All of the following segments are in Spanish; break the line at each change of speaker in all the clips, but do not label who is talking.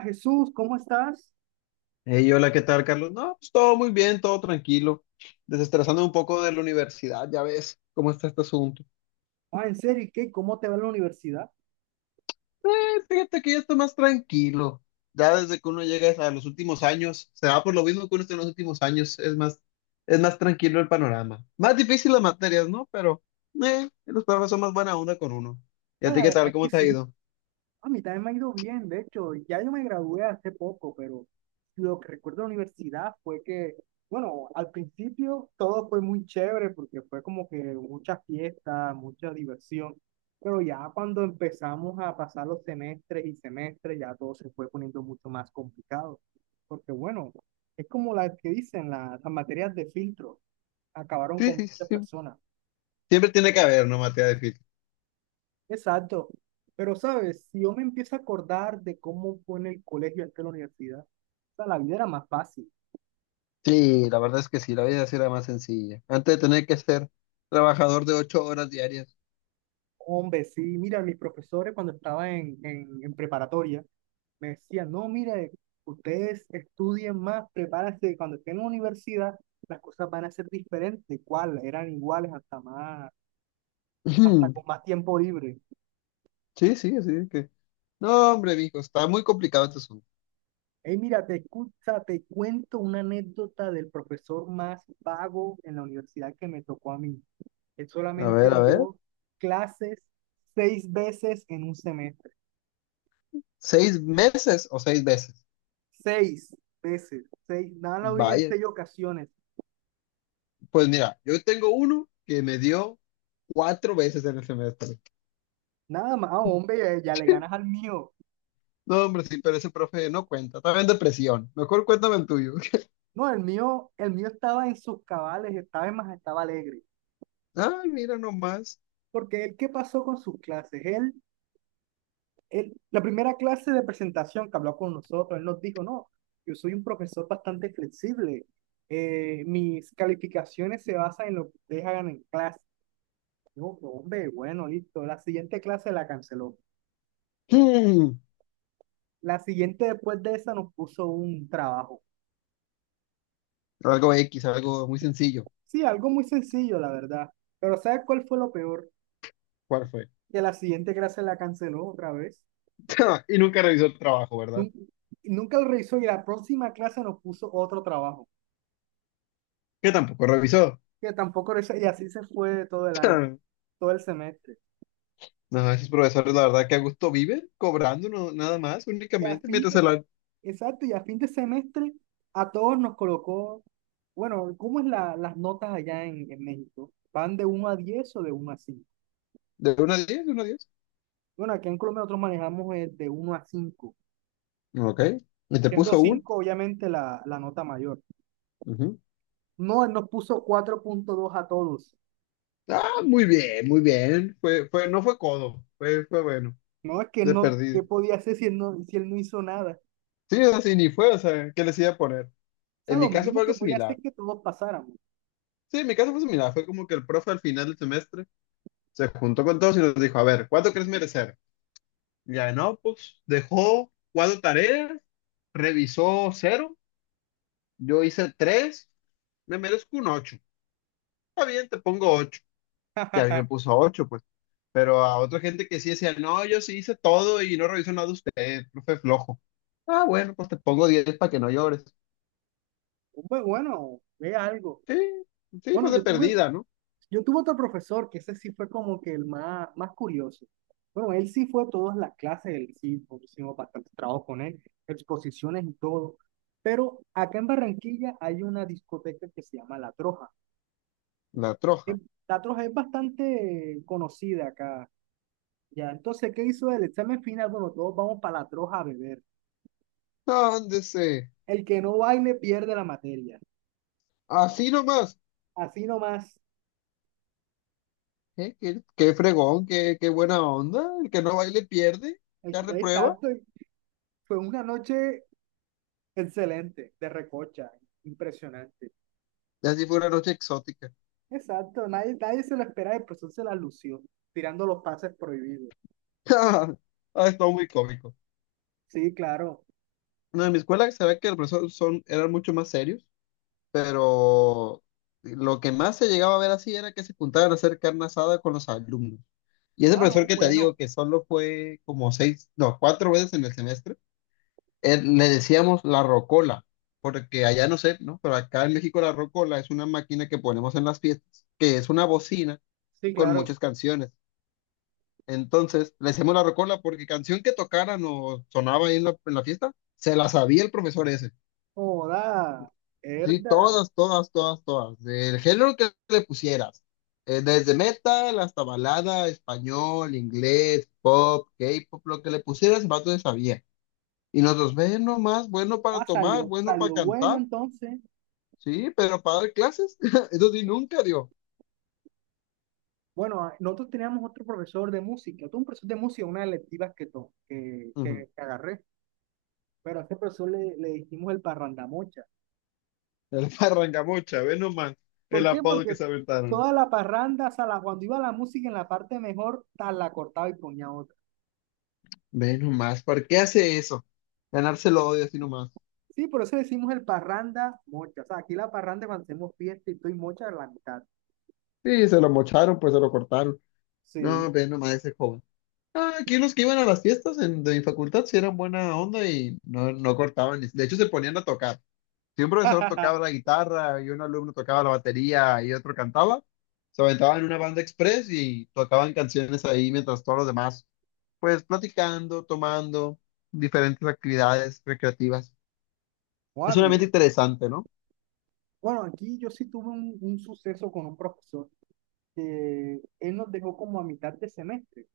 Jesús, ¿cómo estás?
Hey, hola, ¿qué tal, Carlos? No, pues todo muy bien, todo tranquilo. Desestresando un poco de la universidad, ya ves cómo está este asunto.
Ah, en serio, ¿y qué? ¿Cómo te va en la universidad?
Eh, fíjate que ya está más tranquilo. Ya desde que uno llega a los últimos años, se va por lo mismo que uno está en los últimos años, es más tranquilo el panorama. Más difícil las materias, ¿no? Pero los profes son más buena onda con uno. ¿Y a
Pues
ti
la
qué
verdad
tal?
es
¿Cómo
que
te ha
sí.
ido?
A mí también me ha ido bien, de hecho, ya yo me gradué hace poco, pero lo que recuerdo de la universidad fue que, bueno, al principio todo fue muy chévere porque fue como que muchas fiestas mucha diversión, pero ya cuando empezamos a pasar los semestres y semestres, ya todo se fue poniendo mucho más complicado, porque bueno, es como las que dicen las materias de filtro, acabaron
Sí,
con
sí,
muchas
sí.
personas.
Siempre tiene que haber, ¿no? Materia difícil.
Exacto. Pero, ¿sabes? Si yo me empiezo a acordar de cómo fue en el colegio antes de la universidad, o sea, la vida era más fácil.
Sí, la verdad es que sí, la vida sí era más sencilla. Antes de tener que ser trabajador de ocho horas diarias.
Hombre, sí, mira, mis profesores cuando estaba en preparatoria me decían, no, mira, ustedes estudien más, prepárense, cuando estén en la universidad las cosas van a ser diferentes. Igual Eran iguales hasta
Ujú.
con más tiempo libre.
Sí, sí, así es que. No, hombre, mijo, está muy complicado este asunto.
Hey, mira, te cuento una anécdota del profesor más vago en la universidad que me tocó a mí. Él
A ver,
solamente
a ver.
dio clases seis veces en un semestre.
¿Seis meses o seis veces?
Seis veces, seis, nada más en
Vaya.
seis ocasiones.
Pues mira, yo tengo uno que me dio cuatro veces en el semestre.
Nada más, ah, hombre, ya, le ganas al mío.
No, hombre, sí, pero ese profe no cuenta. Estaba en depresión. Mejor cuéntame el tuyo.
No, el mío estaba en sus cabales, estaba alegre.
Ay, mira nomás.
Porque él, ¿qué pasó con sus clases? La primera clase de presentación que habló con nosotros, él nos dijo, no, yo soy un profesor bastante flexible. Mis calificaciones se basan en lo que ustedes hagan en clase. Yo, hombre, bueno, listo. La siguiente clase la canceló.
Hmm.
La siguiente después de esa nos puso un trabajo.
Algo X, algo muy sencillo.
Sí, algo muy sencillo, la verdad. Pero, ¿sabes cuál fue lo peor?
¿Cuál fue?
Que la siguiente clase la canceló otra vez.
Y nunca revisó el trabajo, ¿verdad?
Nun- Nunca, lo revisó y la próxima clase nos puso otro trabajo.
Que tampoco revisó.
Que tampoco revisó, y así se fue todo el semestre.
No, esos profesores, la verdad, que a gusto viven cobrando nada más,
Y a
únicamente,
fin
mientras
de,
el,
exacto, y a fin de semestre a todos nos colocó, bueno, ¿cómo es las notas allá en México? ¿Van de uno a 10 o de uno a cinco?
¿de 1 a 10? ¿De 1 a 10?
Bueno, aquí en Colombia nosotros manejamos el de uno a cinco,
Ok. ¿Y te
siendo
puso un?
5 obviamente la nota mayor.
Ujú.
No, él nos puso 4.2 a todos.
Ah, muy bien, muy bien. Fue, no fue codo, fue bueno,
No, es que
de
no,
perdido.
¿qué podía hacer si él no hizo nada?
Sí, o sea, sí, ni fue, o sea, ¿qué les iba a poner?
O sea,
En mi
lo
caso fue
mínimo que
algo
podía hacer
similar.
es que todos pasáramos.
Sí, en mi caso fue similar. Fue como que el profe al final del semestre se juntó con todos y nos dijo, a ver, ¿cuánto crees merecer? Y ya, no, pues dejó cuatro tareas, revisó cero, yo hice tres, me merezco un ocho. Está bien, te pongo ocho. Y a mí me puso ocho, pues. Pero a otra gente que sí decía, no, yo sí hice todo y no reviso nada de usted, profe flojo. Ah, bueno, pues te pongo 10 para que no llores.
Hombre, bueno, ve algo.
Sí, sí, pues
Bueno,
de
yo tuve,
perdida, ¿no?
Yo tuve otro profesor que ese sí fue como que el más, más curioso. Bueno, él sí fue a todas las clases, él sí pues, hicimos bastante trabajo con él, exposiciones y todo. Pero acá en Barranquilla hay una discoteca que se llama La Troja.
La troja.
Eh, La Troja es bastante conocida acá. Ya, entonces, ¿qué hizo el examen final? Bueno, todos vamos para La Troja a beber.
Ándese,
El que no baile pierde la materia.
así nomás.
Así nomás.
¿Eh? ¿Qué, qué fregón, qué, qué buena onda? El que no baile pierde, ya reprueba.
Exacto. Y fue una noche excelente, de recocha, impresionante.
Y así fue una noche exótica.
Exacto, nadie, nadie se lo esperaba, el profesor se la lució, tirando los pases prohibidos.
Ah, estuvo muy cómico.
Sí, claro.
No, en mi escuela se ve que los profesores son, eran mucho más serios. Pero lo que más se llegaba a ver así era que se juntaban a hacer carne asada con los alumnos. Y ese
Ah,
profesor
no,
que te digo
bueno.
que solo fue como seis, no, cuatro veces en el semestre, le decíamos la rocola, porque allá no sé, ¿no? Pero acá en México la rocola es una máquina que ponemos en las fiestas, que es una bocina
Sí,
con
claro.
muchas canciones. Entonces, le decíamos la rocola porque canción que tocaran o sonaba ahí en la fiesta, se la sabía el profesor ese.
Joda,
Sí,
herda.
todas, todas, todas, todas. Del género que le pusieras. Desde metal hasta balada, español, inglés, pop, K-pop, lo que le pusieras, el vato le sabía. Y nosotros, ve nomás, bueno para
Ah,
tomar,
salió,
bueno para
salió bueno
cantar.
entonces.
Sí, pero para dar clases, eso sí nunca dio.
Bueno, ah, nosotros teníamos otro profesor de música, tuve un profesor de música, una de las electivas que, to- que,
Ujú.
que agarré, pero a ese profesor le dijimos el parrandamocha.
El parrangamucha, ve nomás el
¿Por qué?
apodo que
Porque
se aventaron.
toda la parranda, o sea, cuando iba la música en la parte mejor, tal, la cortaba y ponía otra.
Ve nomás, ¿por qué hace eso? Ganárselo odio así nomás.
Sí, por eso decimos el parranda mocha. O sea, aquí la parranda cuando hacemos fiesta y estoy mocha a la mitad.
Sí, se lo mocharon, pues se lo cortaron.
Sí.
No, ve nomás ese joven. Ah, aquí los que iban a las fiestas de mi facultad sí eran buena onda y no, no cortaban. De hecho, se ponían a tocar. Si un profesor tocaba la guitarra y un alumno tocaba la batería y otro cantaba, se aventaban una banda express y tocaban canciones ahí mientras todos los demás, pues platicando, tomando diferentes actividades recreativas. Es
Muy
un ambiente
bien.
interesante, ¿no?
Bueno, aquí yo sí tuve un suceso con un profesor que él nos dejó como a mitad de semestre,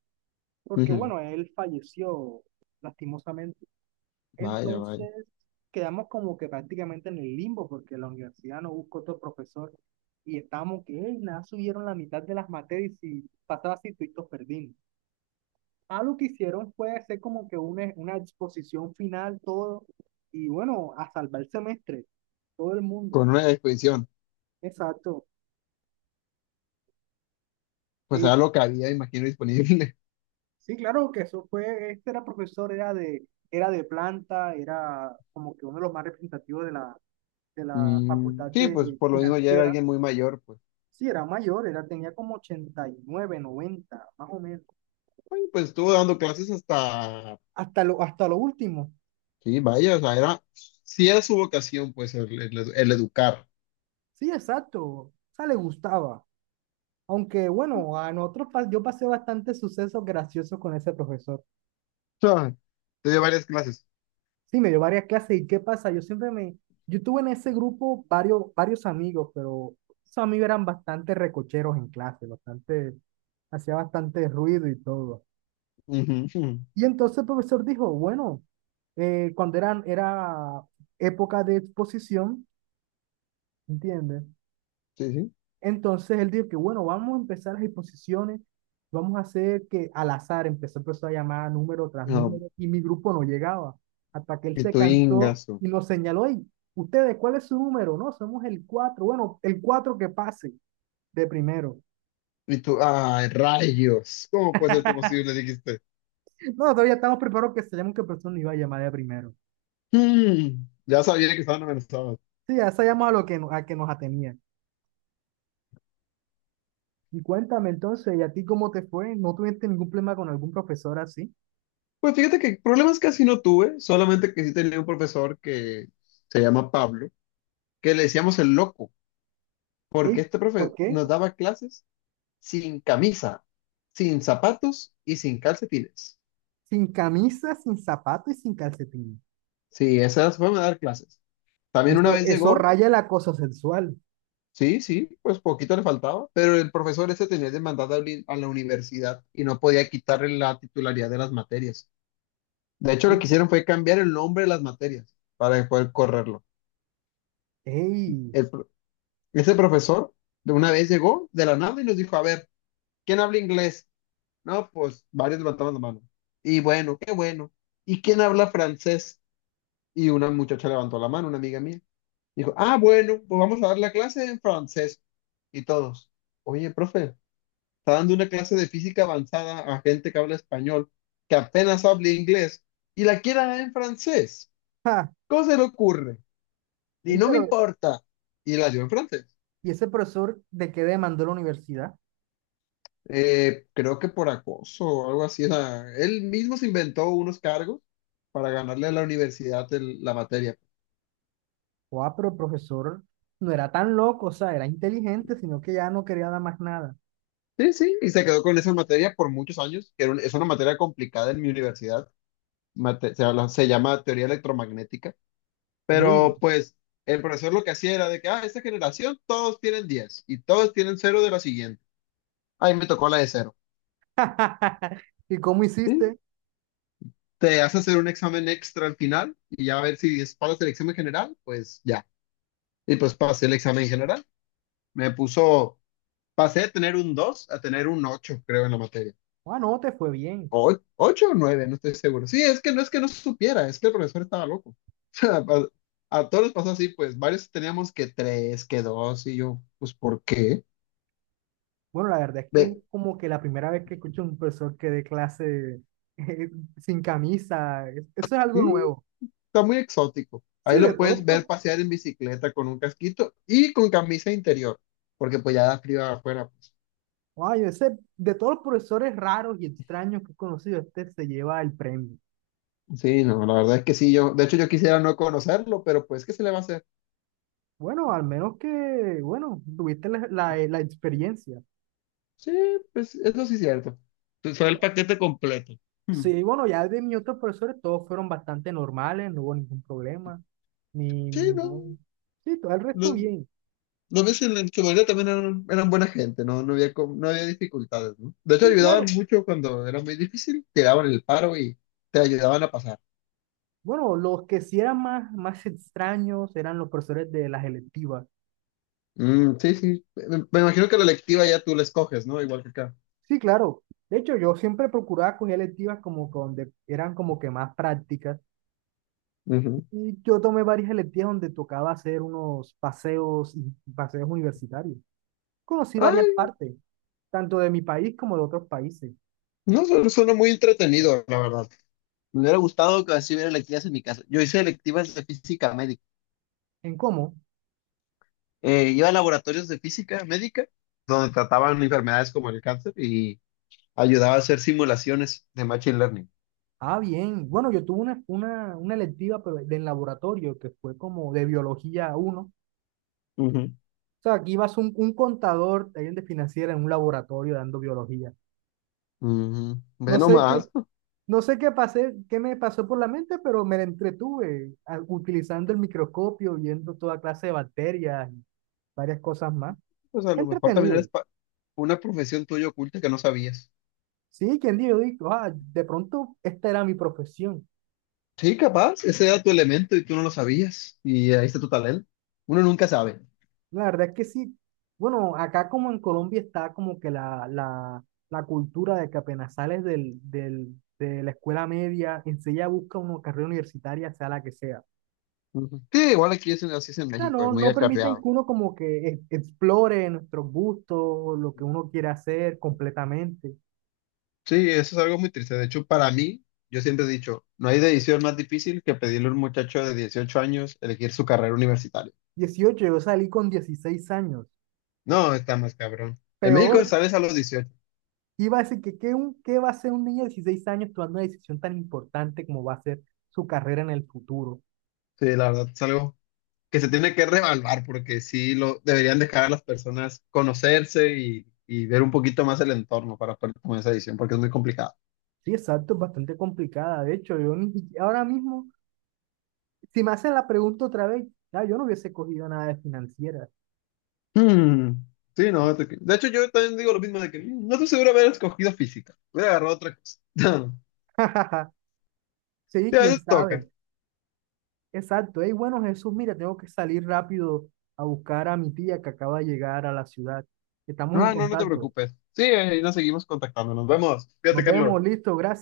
porque
Ujú.
bueno, él falleció lastimosamente.
Vaya, vaya.
Entonces quedamos como que prácticamente en el limbo, porque la universidad no buscó otro profesor y estábamos que, "Ey, nada, subieron la mitad de las materias y pasaba así, todos perdimos. Ah, lo que hicieron fue hacer como que una exposición final, todo, y bueno, a salvar el semestre, todo el mundo.
Con una disposición.
Exacto.
Pues
Li-
era lo que había, imagino, disponible.
Sí, claro que eso fue, este era profesor, era de planta, era como que uno de los más representativos de la
Mm,
facultad
sí, pues
de
por lo mismo ya era
financiera.
alguien muy mayor, pues.
Sí, era mayor, tenía como 89, 90 más o menos.
Ay, pues estuvo dando clases hasta,
Hasta lo último.
sí, vaya, o sea, era, sí era su vocación, pues, el, el educar.
Sí, exacto. O sea, le gustaba. Aunque bueno, yo pasé bastantes sucesos graciosos con ese profesor.
O sea, te dio varias clases.
Sí, me dio varias clases y ¿qué pasa? Yo tuve en ese grupo varios, varios amigos, pero esos amigos eran bastante recocheros en clase, hacía bastante ruido y todo.
Ujú, ujú.
Y entonces el profesor dijo, bueno, cuando era época de exposición, ¿entiendes?
Sí, sí.
Entonces él dijo que, bueno, vamos a empezar las exposiciones, vamos a hacer que al azar empezó a llamar número tras
No,
número y mi grupo no llegaba, hasta que él
y
se
tu
cansó
ingazo.
y nos señaló, y ustedes, ¿cuál es su número? No, somos el cuatro, bueno, el 4 que pase de primero.
Y tú, ay, rayos. ¿Cómo puede ser esto posible? Dijiste.
No, todavía estamos preparados que sabíamos que persona iba a llamar de primero.
Mm, ya sabía que estaban amenazados.
Sí, ya sabíamos a lo que, a que nos atenía. Y cuéntame entonces, ¿y a ti cómo te fue? ¿No tuviste ningún problema con algún profesor así?
Pues fíjate que problemas casi no tuve, solamente que sí tenía un profesor que se llama Pablo, que le decíamos el loco, porque
¿Y
este
por
profe
qué?
nos daba clases sin camisa, sin zapatos y sin calcetines.
Sin camisa, sin zapato y sin calcetín.
Sí, esas fueron a dar clases. También una
Esto,
vez
eso
llegó,
raya el acoso sexual.
sí, sí, pues poquito le faltaba, pero el profesor ese tenía demandada a a la universidad y no podía quitarle la titularidad de las materias. De hecho, lo
Ay,
que hicieron fue cambiar el nombre de las materias para poder correrlo.
ey,
El pro- ese profesor de una vez llegó de la nada y nos dijo, a ver, ¿quién habla inglés? No, pues varios levantaban la mano. Y bueno, qué bueno. ¿Y quién habla francés? Y una muchacha levantó la mano, una amiga mía. Dijo, ah, bueno, pues vamos a dar la clase en francés. Y todos, oye, profe, está dando una clase de física avanzada a gente que habla español, que apenas habla inglés, y la quiere dar en francés.
ja,
¿Cómo se le ocurre? Y
ey,
no me
pero,
importa. Y la dio en francés.
¿y ese profesor de qué demandó la universidad?
Creo que por acoso o algo así. O sea, él mismo se inventó unos cargos para ganarle a la universidad la materia.
O Ah, pero el profesor no era tan loco, o sea, era inteligente, sino que ya no quería nada más nada.
Sí, sí, y se quedó con esa materia por muchos años, que era es una materia complicada en mi universidad, se llama teoría electromagnética,
Uy,
pero pues el profesor lo que hacía era de que, ah, esta generación todos tienen 10 y todos tienen cero de la siguiente. Ahí me tocó la de cero.
¿y cómo
Sí,
hiciste?
te hace hacer un examen extra al final y ya a ver si pasas el examen general, pues ya. Y pues pasé el examen general. Me puso, pasé de tener un 2 a tener un 8, creo, en la materia.
Ah, no, te fue bien.
Ocho o nueve, no estoy seguro. Sí, es que no supiera, es que el profesor estaba loco. O sea, a todos les pasó así, pues varios teníamos que tres, que dos, y yo, pues, ¿por qué?
Bueno, la verdad es que es
Ve,
como que la primera vez que escucho a un profesor que dé clase sin camisa, eso es algo
sí,
nuevo.
está muy exótico. Ahí
Sí, de
lo puedes
todos
ver pasear en bicicleta con un casquito y con camisa interior, porque pues ya da frío afuera, pues.
ay, ese, de todos los profesores raros y extraños que he conocido, este se lleva el premio.
Sí, no, la verdad es que sí, yo, de hecho yo quisiera no conocerlo, pero pues, ¿qué se le va a hacer?
Bueno, al menos que, bueno, tuviste la experiencia.
Sí, pues eso sí es cierto. Fue el paquete completo. Hmm.
Sí, bueno, ya de mis otros profesores todos fueron bastante normales, no hubo ningún problema, ni
Sí, no.
ningún... Sí, todo el
No,
resto bien.
los meses en su mayoría también eran, eran buena gente, no, no había, no había dificultades, ¿no? De hecho,
Sí,
ayudaban
claro.
mucho cuando era muy difícil, te daban el paro y te ayudaban a pasar.
Bueno, los que sí eran más, más extraños eran los profesores de las electivas.
Mm, sí, sí. Me imagino que la electiva ya tú la escoges, ¿no? Igual que acá.
Sí, claro. De hecho, yo siempre procuraba coger electivas como que donde eran como que más prácticas.
Ujú.
Y yo tomé varias electivas donde tocaba hacer unos paseos, paseos universitarios. Conocí varias
Ay,
partes, tanto de mi país como de otros países.
no, suena muy entretenido, la verdad. Me hubiera gustado que así hubiera electivas en mi caso. Yo hice electivas de física médica.
¿En cómo?
Iba a laboratorios de física médica, donde trataban enfermedades como el cáncer y ayudaba a hacer simulaciones de machine learning.
Ah, bien. Bueno, yo tuve una electiva pero de en laboratorio que fue como de biología uno.
Ujú.
O sea, aquí ibas un contador, alguien de financiera en un laboratorio dando biología.
Ujú. Ve
No sé
nomás.
qué, no sé qué qué me pasó por la mente, pero me la entretuve utilizando el microscopio, viendo toda clase de bacterias y varias cosas más.
Pues a
Fue
lo mejor también
entretenido.
eres una profesión tuya oculta que no sabías.
Sí, quien dijo, ah, de pronto esta era mi profesión.
Sí, capaz, ese era tu elemento y tú no lo sabías. Y ahí está tu talento. Uno nunca sabe.
La verdad es que sí. Bueno, acá como en Colombia está como que la cultura de que apenas sales de la escuela media, enseguida busca una carrera universitaria, sea la que sea. O
Ujú. Sí, igual aquí es, así es en
sea,
México, es
no,
muy
no permiten que
acarreado.
uno como que explore nuestros gustos, lo que uno quiere hacer completamente.
Sí, eso es algo muy triste. De hecho, para mí, yo siempre he dicho, no hay decisión más difícil que pedirle a un muchacho de 18 años elegir su carrera universitaria.
18, yo salí con 16 años.
No, está más cabrón. En México
Peor.
sales a los dieciocho.
Iba a decir, que ¿qué va a hacer un niño de 16 años tomando una decisión tan importante como va a ser su carrera en el futuro?
Sí, la verdad, es algo que se tiene que revaluar porque sí lo deberían dejar a las personas conocerse y ver un poquito más el entorno para poder tomar esa decisión porque es muy complicado.
Sí, exacto, es bastante complicada. De hecho, yo ni- ahora mismo, si me hacen la pregunta otra vez, ya, yo no hubiese cogido nada de financiera.
Mm, sí, no, de hecho yo también digo lo mismo de que no estoy seguro de haber escogido física, hubiera agarrado otra cosa.
Sí,
Sí, a
quién
veces toca.
sabe. Exacto. Ey, bueno, Jesús, mira, tengo que salir rápido a buscar a mi tía que acaba de llegar a la ciudad. Estamos en
Ah, no, no te
contacto.
preocupes. Sí, ahí nos seguimos contactando, nos vemos. Fíjate,
Nos vemos,
Carlos.
listo, gracias.